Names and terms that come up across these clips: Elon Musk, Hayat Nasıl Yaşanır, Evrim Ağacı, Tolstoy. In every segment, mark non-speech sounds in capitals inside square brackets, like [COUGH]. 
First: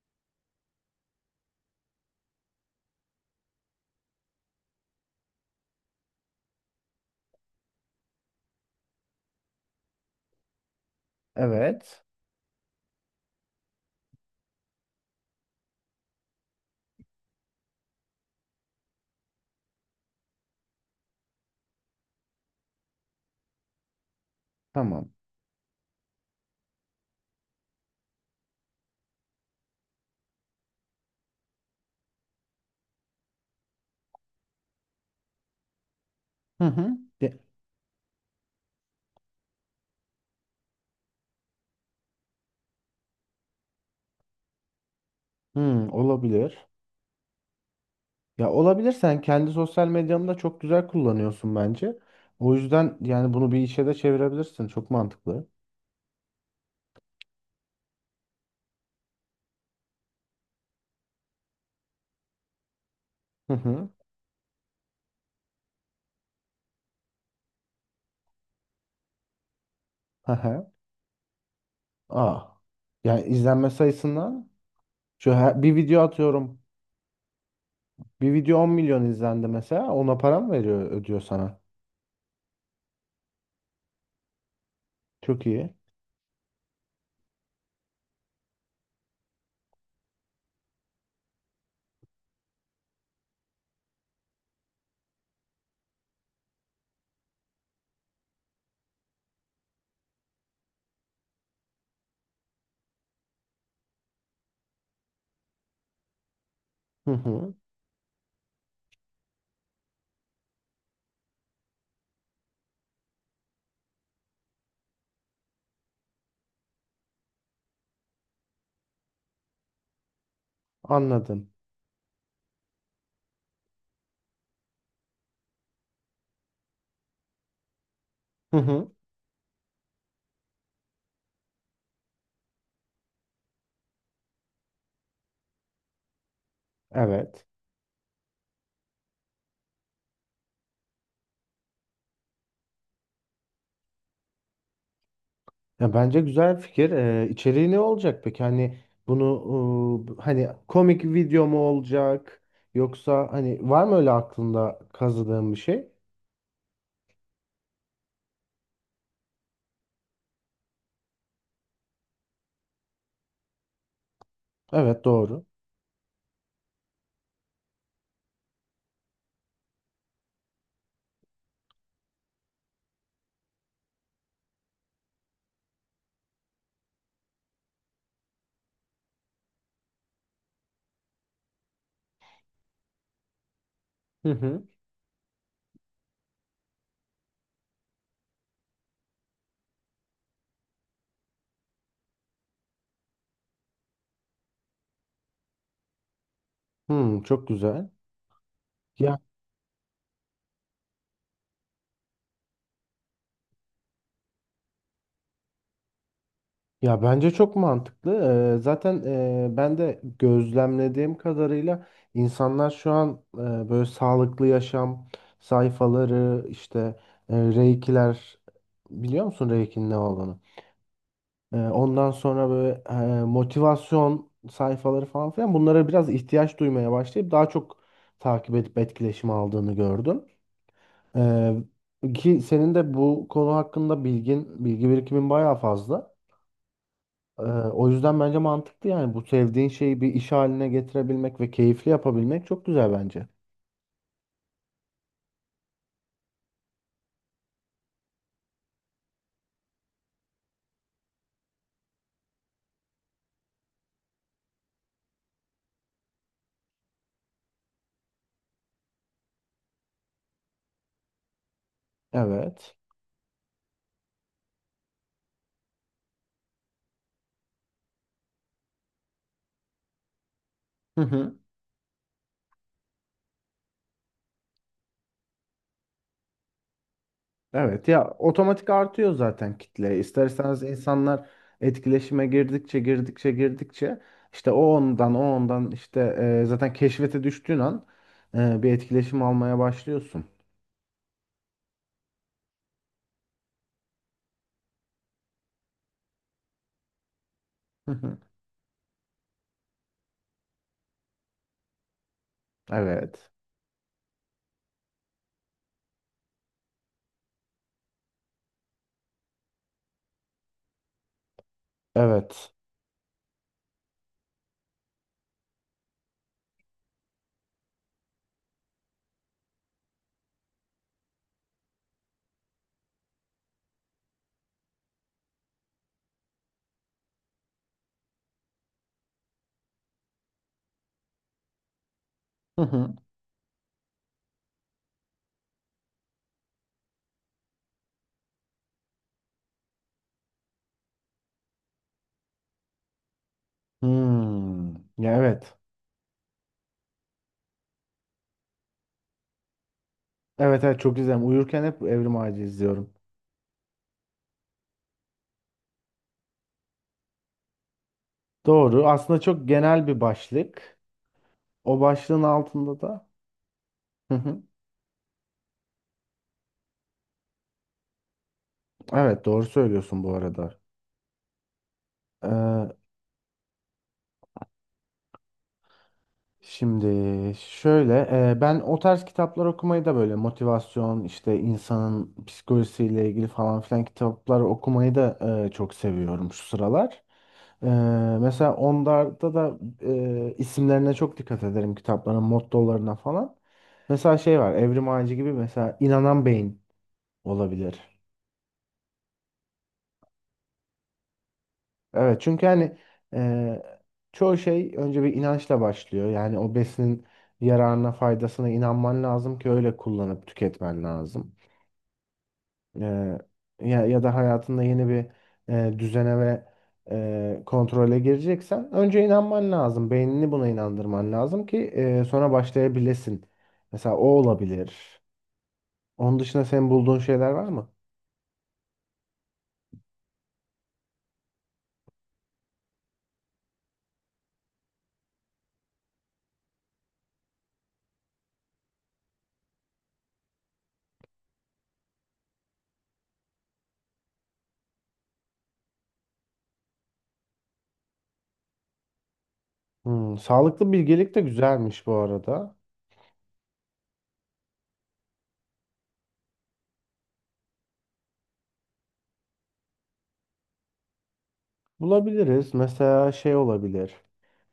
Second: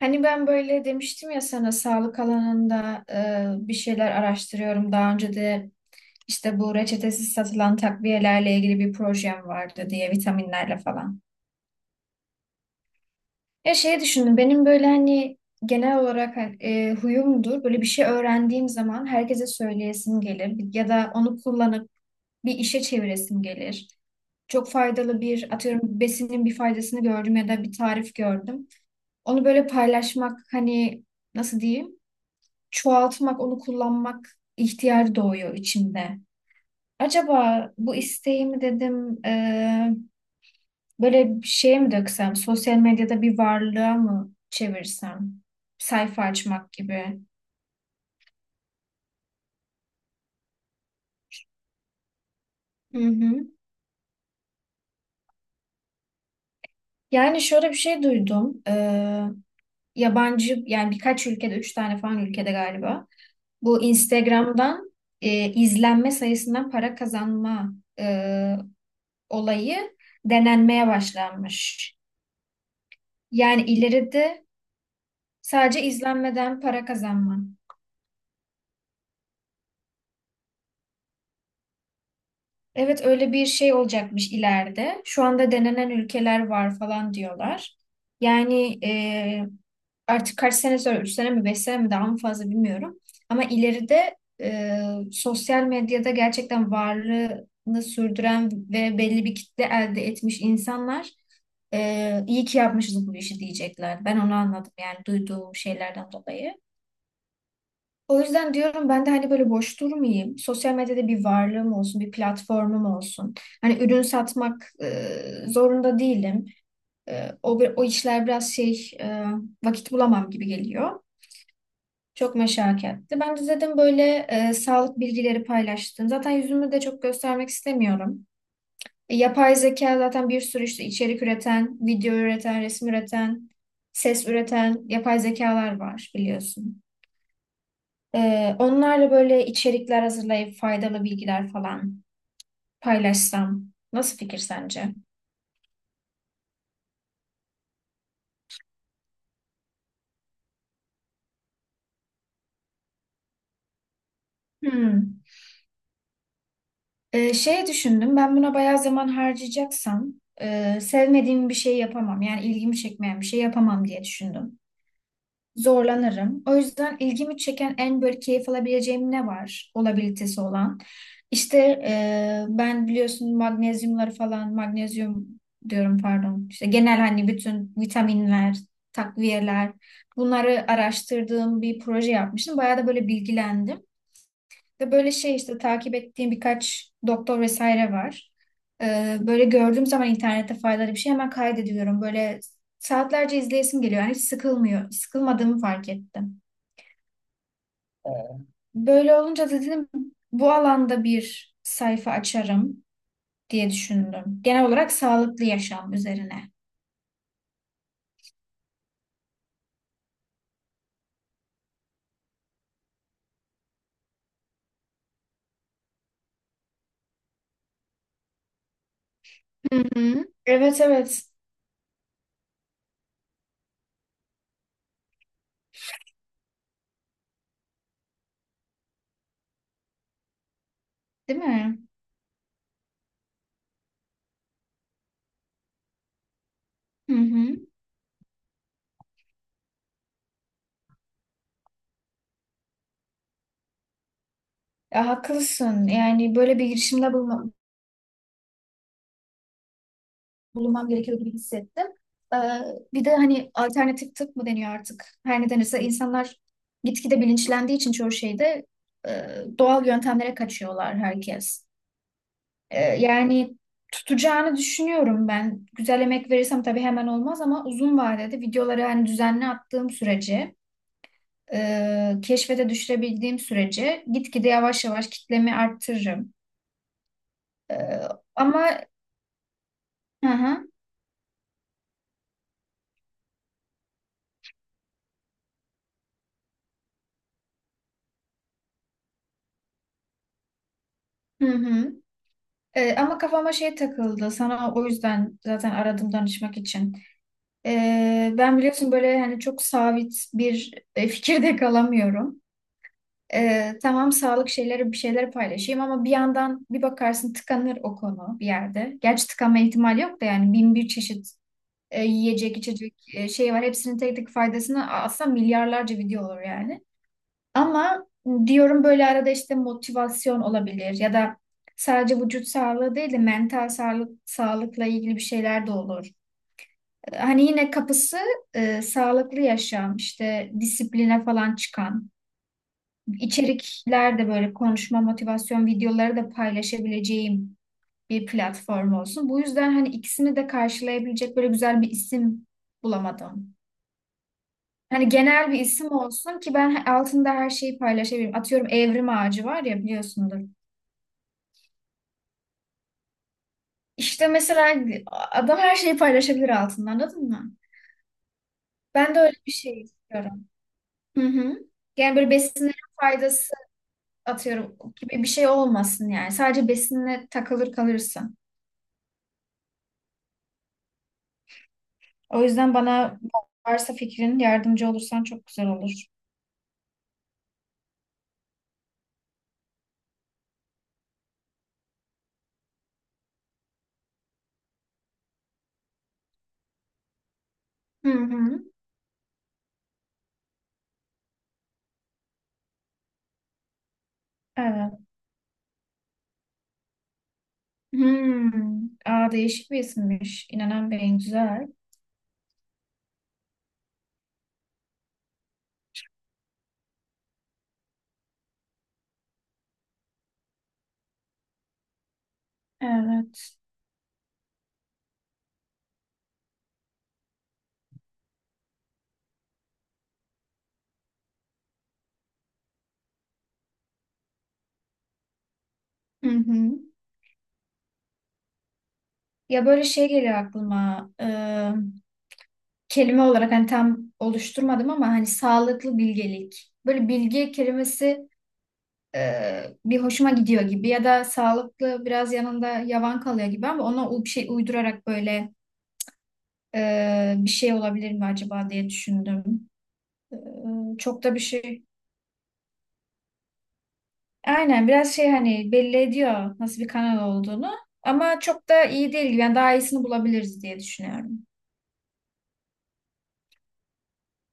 Hani ben böyle demiştim ya sana sağlık alanında bir şeyler araştırıyorum. Daha önce de işte bu reçetesiz satılan takviyelerle ilgili bir projem vardı diye vitaminlerle falan. Evet. Ya şey düşündüm benim böyle hani genel olarak hani, huyumdur. Böyle bir şey öğrendiğim zaman herkese söyleyesim gelir ya da onu kullanıp bir işe çeviresim gelir. Çok Tamam. faydalı bir atıyorum besinin bir faydasını gördüm ya da bir tarif gördüm. Onu böyle paylaşmak hani nasıl diyeyim? Çoğaltmak, onu kullanmak ihtiyacı doğuyor içimde. Hı hı. De- Acaba bu isteğimi dedim böyle bir şeye mi döksem, sosyal medyada bir varlığa mı çevirsem, Hmm, sayfa olabilir. açmak gibi. Ya olabilir. Sen kendi sosyal medyanı da çok güzel kullanıyorsun bence. O yüzden Hı yani hı. bunu bir işe de çevirebilirsin. Çok mantıklı. Yani şöyle bir şey duydum. Yabancı yani birkaç ülkede, üç tane falan ülkede galiba. Hı Bu hı. Instagram'dan izlenme sayısından para kazanma e, olayı Hı hı. denenmeye başlanmış. Aa. Yani Yani izlenme ileride sayısından bir sadece video atıyorum. izlenmeden para kazanma. Bir video 10 milyon izlendi mesela. Ona para mı veriyor ödüyor sana? Evet öyle bir şey olacakmış ileride. Şu Çok anda iyi. denenen ülkeler var falan diyorlar. Yani artık kaç sene sonra, 3 sene mi 5 sene mi daha mı fazla bilmiyorum. Ama ileride e, sosyal medyada gerçekten varlığını sürdüren ve belli bir kitle elde etmiş insanlar iyi ki yapmışız bu işi diyecekler. Ben onu anladım yani duyduğum şeylerden dolayı. Hı hı. O yüzden diyorum ben de hani böyle boş durmayayım. Sosyal medyada bir varlığım olsun, bir platformum olsun. Hani ürün satmak zorunda değilim. O işler biraz vakit bulamam gibi geliyor. Anladım. Çok meşakkatli. Ben de dedim böyle sağlık bilgileri paylaştım. Zaten yüzümü de çok göstermek istemiyorum. Hı hı. Yapay zeka zaten bir sürü işte içerik üreten, video üreten, resim üreten, ses üreten yapay zekalar var biliyorsun. Evet. Onlarla böyle içerikler hazırlayıp faydalı bilgiler falan paylaşsam. Nasıl fikir sence? Ya bence güzel fikir. İçeriği ne olacak peki? Hani bunu hani komik video mu olacak? Yoksa hani var mı öyle aklında Hmm. kazıdığın bir şey? Şey düşündüm ben buna bayağı zaman harcayacaksam sevmediğim bir şey yapamam. Yani ilgimi çekmeyen bir şey yapamam diye düşündüm. Evet doğru. Zorlanırım. O yüzden ilgimi çeken en böyle keyif alabileceğim ne var? Olabilitesi olan. İşte ben biliyorsun magnezyumları falan, magnezyum diyorum pardon. İşte genel hani bütün vitaminler, takviyeler bunları araştırdığım bir proje yapmıştım. Bayağı da böyle bilgilendim Hı hı. de böyle şey işte takip ettiğim birkaç doktor vesaire var. Böyle gördüğüm zaman internette faydalı bir şey hemen kaydediyorum. Böyle saatlerce izleyesim geliyor. Yani hiç sıkılmıyor. Sıkılmadığımı fark ettim. Hmm, çok güzel. Böyle Ya olunca da dedim bu alanda bir sayfa açarım diye düşündüm. Genel olarak sağlıklı yaşam üzerine. ya bence çok mantıklı. Zaten ben de gözlemlediğim kadarıyla insanlar şu an böyle sağlıklı yaşam sayfaları işte reikiler, biliyor musun Hı reikin ne hı. olduğunu? Evet, evet. Ondan sonra böyle motivasyon sayfaları falan filan bunlara biraz ihtiyaç duymaya başlayıp daha çok takip edip etkileşim aldığını gördüm. Değil Ee, mi? Ki senin de bu konu hakkında bilgin, bilgi birikimin bayağı fazla. Hı hı. O yüzden bence mantıklı, yani bu sevdiğin şeyi bir iş haline getirebilmek ve keyifli yapabilmek çok güzel bence. Ya, haklısın. Yani böyle bir bulunmam gerekiyor gibi hissettim. Ee, Bir de hani alternatif tıp mı deniyor artık? Her ne denirse insanlar gitgide bilinçlendiği için çoğu şeyde e, doğal yöntemlere kaçıyorlar herkes. Evet. Yani tutacağını düşünüyorum ben. Güzel emek verirsem tabii hemen olmaz ama uzun vadede videoları hani düzenli attığım sürece [LAUGHS] keşfete düşürebildiğim sürece gitgide yavaş yavaş kitlemi arttırırım. E, Evet ya, otomatik ama artıyor zaten kitle. İster hı istemez hı, insanlar etkileşime girdikçe işte o ondan işte zaten keşfete düştüğün an bir etkileşim almaya başlıyorsun. hı hı. Ama kafama şey takıldı. Sana o yüzden zaten aradım danışmak için. Hı hı. Ben biliyorsun böyle hani çok sabit bir fikirde [LAUGHS] kalamıyorum. Evet. Tamam sağlık şeyleri bir şeyler paylaşayım ama bir yandan bir bakarsın tıkanır o konu bir yerde. Gerçi tıkanma ihtimali yok da yani bin bir çeşit Evet. yiyecek içecek şey var. Hepsinin tek tek faydasını aslında milyarlarca video olur yani. Ama diyorum böyle arada işte motivasyon olabilir ya da sadece vücut sağlığı değil de mental sağlıkla ilgili bir şeyler de olur. Hani yine kapısı sağlıklı yaşam, işte disipline falan çıkan Hı hı. içerikler de böyle konuşma motivasyon videoları da paylaşabileceğim bir platform olsun. Bu yüzden hani ikisini de karşılayabilecek böyle güzel bir isim bulamadım. Hmm. Hani Ya genel evet. bir isim olsun ki ben altında her şeyi paylaşabileyim. Atıyorum Evrim Ağacı var ya biliyorsundur. Evet evet, çok izlerim. Uyurken hep Evrim Ağacı izliyorum. İşte mesela adam her şeyi paylaşabilir altında anladın mı? Doğru. Ben Aslında de öyle çok bir şey genel bir istiyorum. başlık. Hı hı. O Yani başlığın böyle besinlerin altında da. faydası Hı hı. atıyorum gibi bir şey olmasın yani. Sadece besinle takılır kalırsın. Evet doğru söylüyorsun bu arada. O E, yüzden bana varsa fikrin yardımcı olursan çok güzel olur. Şimdi şöyle, ben o tarz kitaplar okumayı da, böyle motivasyon işte insanın psikolojisiyle ilgili falan filan kitaplar okumayı da çok seviyorum şu sıralar. E, Hı Mesela hı. onlarda da isimlerine çok dikkat ederim, kitapların mottolarına falan. Mesela şey var, Evrim Evet. Ağacı gibi, mesela inanan beyin olabilir. Hmm. Aa, değişik bir isimmiş. İnanan Bey'in güzel. Evet çünkü hani e, çoğu şey önce bir inançla başlıyor. Yani o besinin yararına, faydasına inanman lazım ki öyle kullanıp tüketmen lazım. E, Evet. Ya, ya da hayatında yeni bir düzene ve kontrole gireceksen önce inanman lazım. Beynini buna inandırman lazım ki sonra başlayabilesin. Mesela o olabilir. Onun Hı dışında senin hı. bulduğun şeyler var mı? Ya böyle şey geliyor aklıma. Kelime olarak hani tam oluşturmadım ama hani sağlıklı bilgelik. Böyle bilge kelimesi bir hoşuma gidiyor gibi ya da sağlıklı biraz yanında yavan kalıyor gibi ama ona bir şey uydurarak böyle bir şey olabilir mi acaba diye düşündüm. Hmm, sağlıklı bilgelik de Çok da bir şey. güzelmiş bu arada. Aynen biraz şey hani belli ediyor nasıl bir kanal olduğunu ama çok da iyi değil gibi. Yani daha iyisini bulabiliriz diye düşünüyorum. Bulabiliriz. Mesela şey olabilir.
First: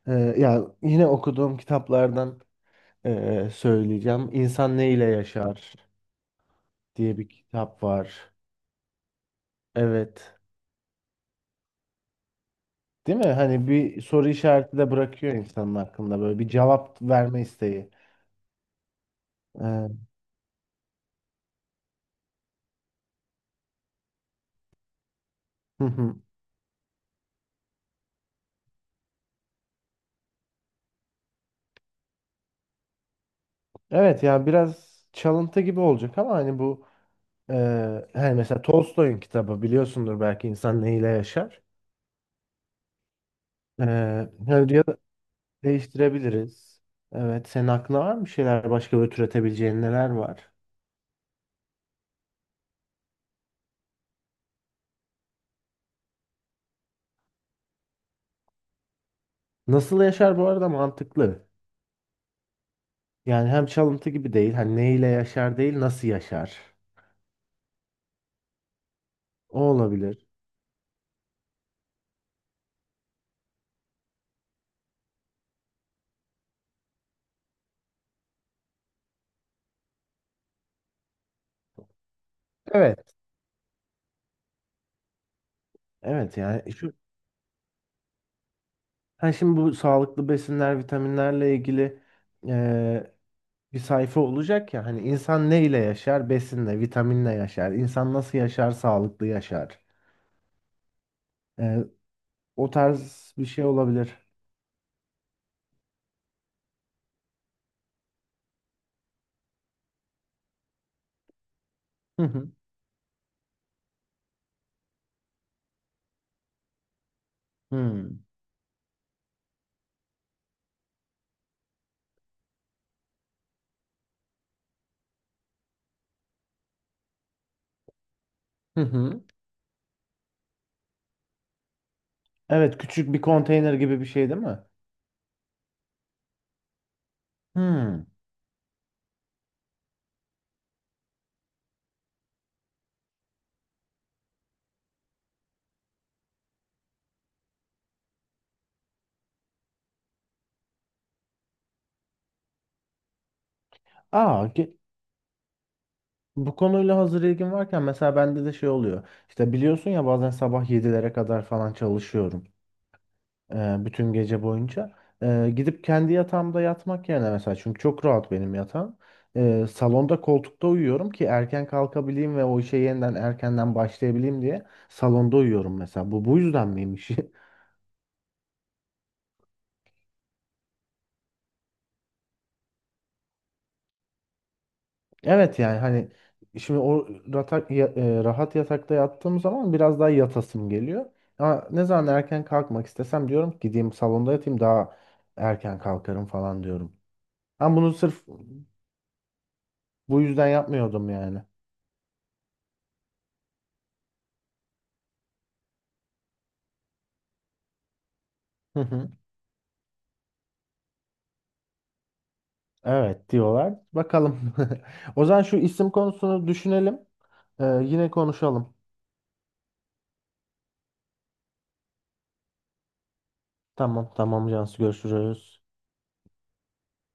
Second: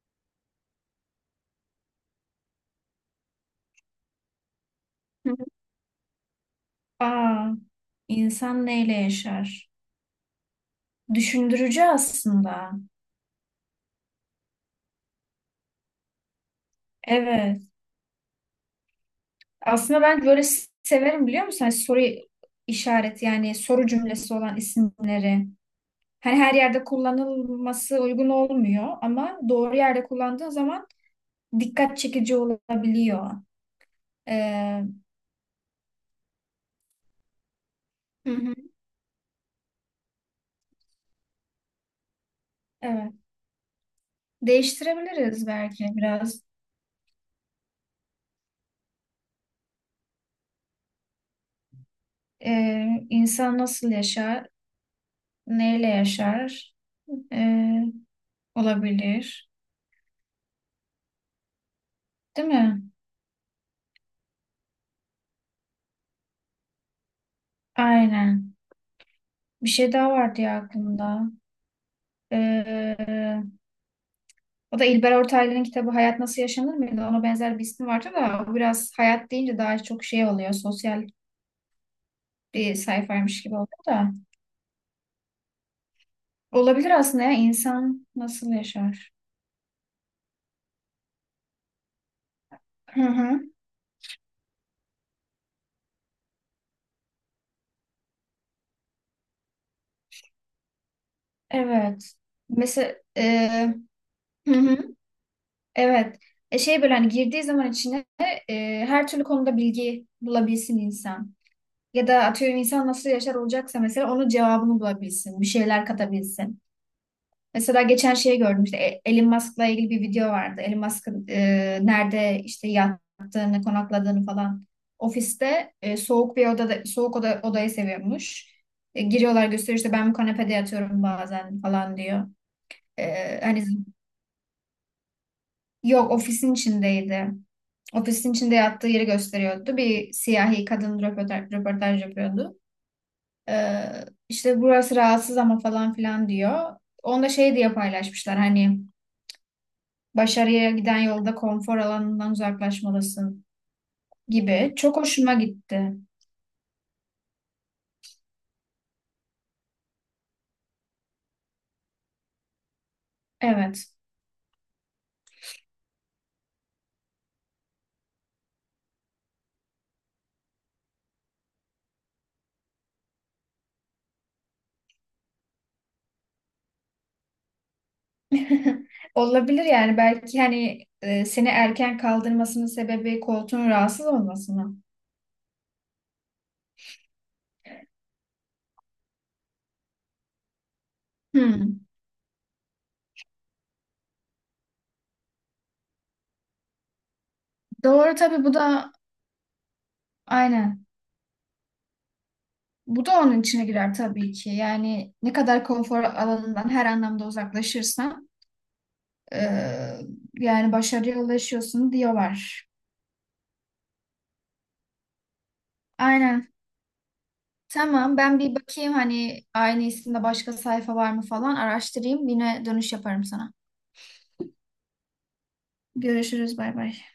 Ee, Ya yine okuduğum kitaplardan söyleyeceğim. İnsan Ne ile Hı hı. Yaşar diye bir Aa, kitap var. insan neyle yaşar? Evet. Düşündürücü aslında. Değil mi? Hani bir soru işareti de bırakıyor, insanın hakkında böyle bir cevap verme Evet. isteği. Ee, Aslında ben böyle severim biliyor musun? Hani soru işareti yani soru cümlesi olan isimleri. hı hı. Hani her yerde kullanılması uygun olmuyor ama doğru yerde kullandığın zaman dikkat çekici olabiliyor. Evet yani biraz Ee, çalıntı gibi olacak ama hani bu Hı hani hı. mesela Tolstoy'un kitabı, biliyorsundur belki, İnsan Ne ile Yaşar. Evet. Hani ya da Değiştirebiliriz belki biraz. değiştirebiliriz. Evet, senin aklına var mı şeyler, başka böyle türetebileceğin neler var? İnsan nasıl yaşar, neyle yaşar Ee, olabilir. Nasıl yaşar, bu arada mantıklı. Değil mi? Yani hem çalıntı gibi değil. Hani neyle yaşar değil, nasıl yaşar. Aynen. O Bir şey daha olabilir. vardı ya aklımda. Ee, O da İlber Ortaylı'nın kitabı Hayat Nasıl Yaşanır mıydı? Ona benzer bir ismi vardı da o biraz hayat deyince daha çok şey oluyor. Sosyal bir Evet. sayfaymış gibi oluyor da. Evet yani Olabilir şu aslında ya insan nasıl yaşar? Ha şimdi bu sağlıklı besinler, vitaminlerle ilgili Hı eee, hı. bir sayfa olacak ya. Hani insan neyle yaşar? Besinle, vitaminle yaşar. İnsan nasıl yaşar? Sağlıklı yaşar. Eee, Evet. O Mesela tarz bir şey olabilir. hı hı. Evet. Şey böyle hani girdiği zaman içine her türlü konuda bilgi bulabilsin insan. Ya Hı da hı. atıyorum insan nasıl yaşar olacaksa mesela onun cevabını bulabilsin. Bir şeyler katabilsin. Mesela geçen Hmm. şeyi gördüm işte Elon Musk'la ilgili bir video vardı. Elon Musk'ın nerede işte yattığını, konakladığını falan. Ofiste soğuk bir odada soğuk oda, odayı seviyormuş. Hı hı. Giriyorlar gösteriyor işte ben bu kanepede yatıyorum bazen falan diyor. Evet, küçük bir Hani konteyner gibi bir şey değil mi? yok ofisin içindeydi. Hmm. Ofisin içinde yattığı yeri gösteriyordu. Bir siyahi kadın röportaj yapıyordu. E, işte burası rahatsız ama falan filan diyor. Onda şey diye paylaşmışlar hani başarıya giden yolda konfor alanından uzaklaşmalısın Aa, ge- gibi. Çok hoşuma gitti. Bu konuyla hazır ilgin varken, mesela bende de şey oluyor. İşte biliyorsun ya, bazen sabah yedilere kadar falan çalışıyorum. Evet. Bütün gece boyunca. Gidip kendi yatağımda yatmak yerine, mesela çünkü çok rahat benim yatağım, salonda koltukta uyuyorum ki erken kalkabileyim ve o işe yeniden erkenden başlayabileyim diye salonda uyuyorum mesela. Bu yüzden miymiş? [LAUGHS] [LAUGHS] Olabilir yani belki hani seni erken kaldırmasının sebebi koltuğun rahatsız olması mı? Evet yani hani şimdi o ratak, ya- e, rahat yatakta yattığım zaman biraz daha yatasım geliyor. Ama ne Hmm. zaman erken kalkmak istesem diyorum ki gideyim salonda yatayım, daha erken kalkarım falan diyorum. Ama bunu Doğru sırf tabii bu da bu yüzden aynen. yapmıyordum yani. Bu da onun içine girer tabii ki. Yani ne kadar konfor alanından her anlamda uzaklaşırsan Hı hı. e, yani başarıya ulaşıyorsun diyorlar. Evet diyorlar. Bakalım. [LAUGHS] O zaman şu isim konusunu Aynen. düşünelim. Yine Tamam, ben bir konuşalım. bakayım hani aynı isimde başka sayfa var mı falan araştırayım. Yine dönüş yaparım sana. Tamam tamam Cansu, görüşürüz. Görüşürüz, bay bay.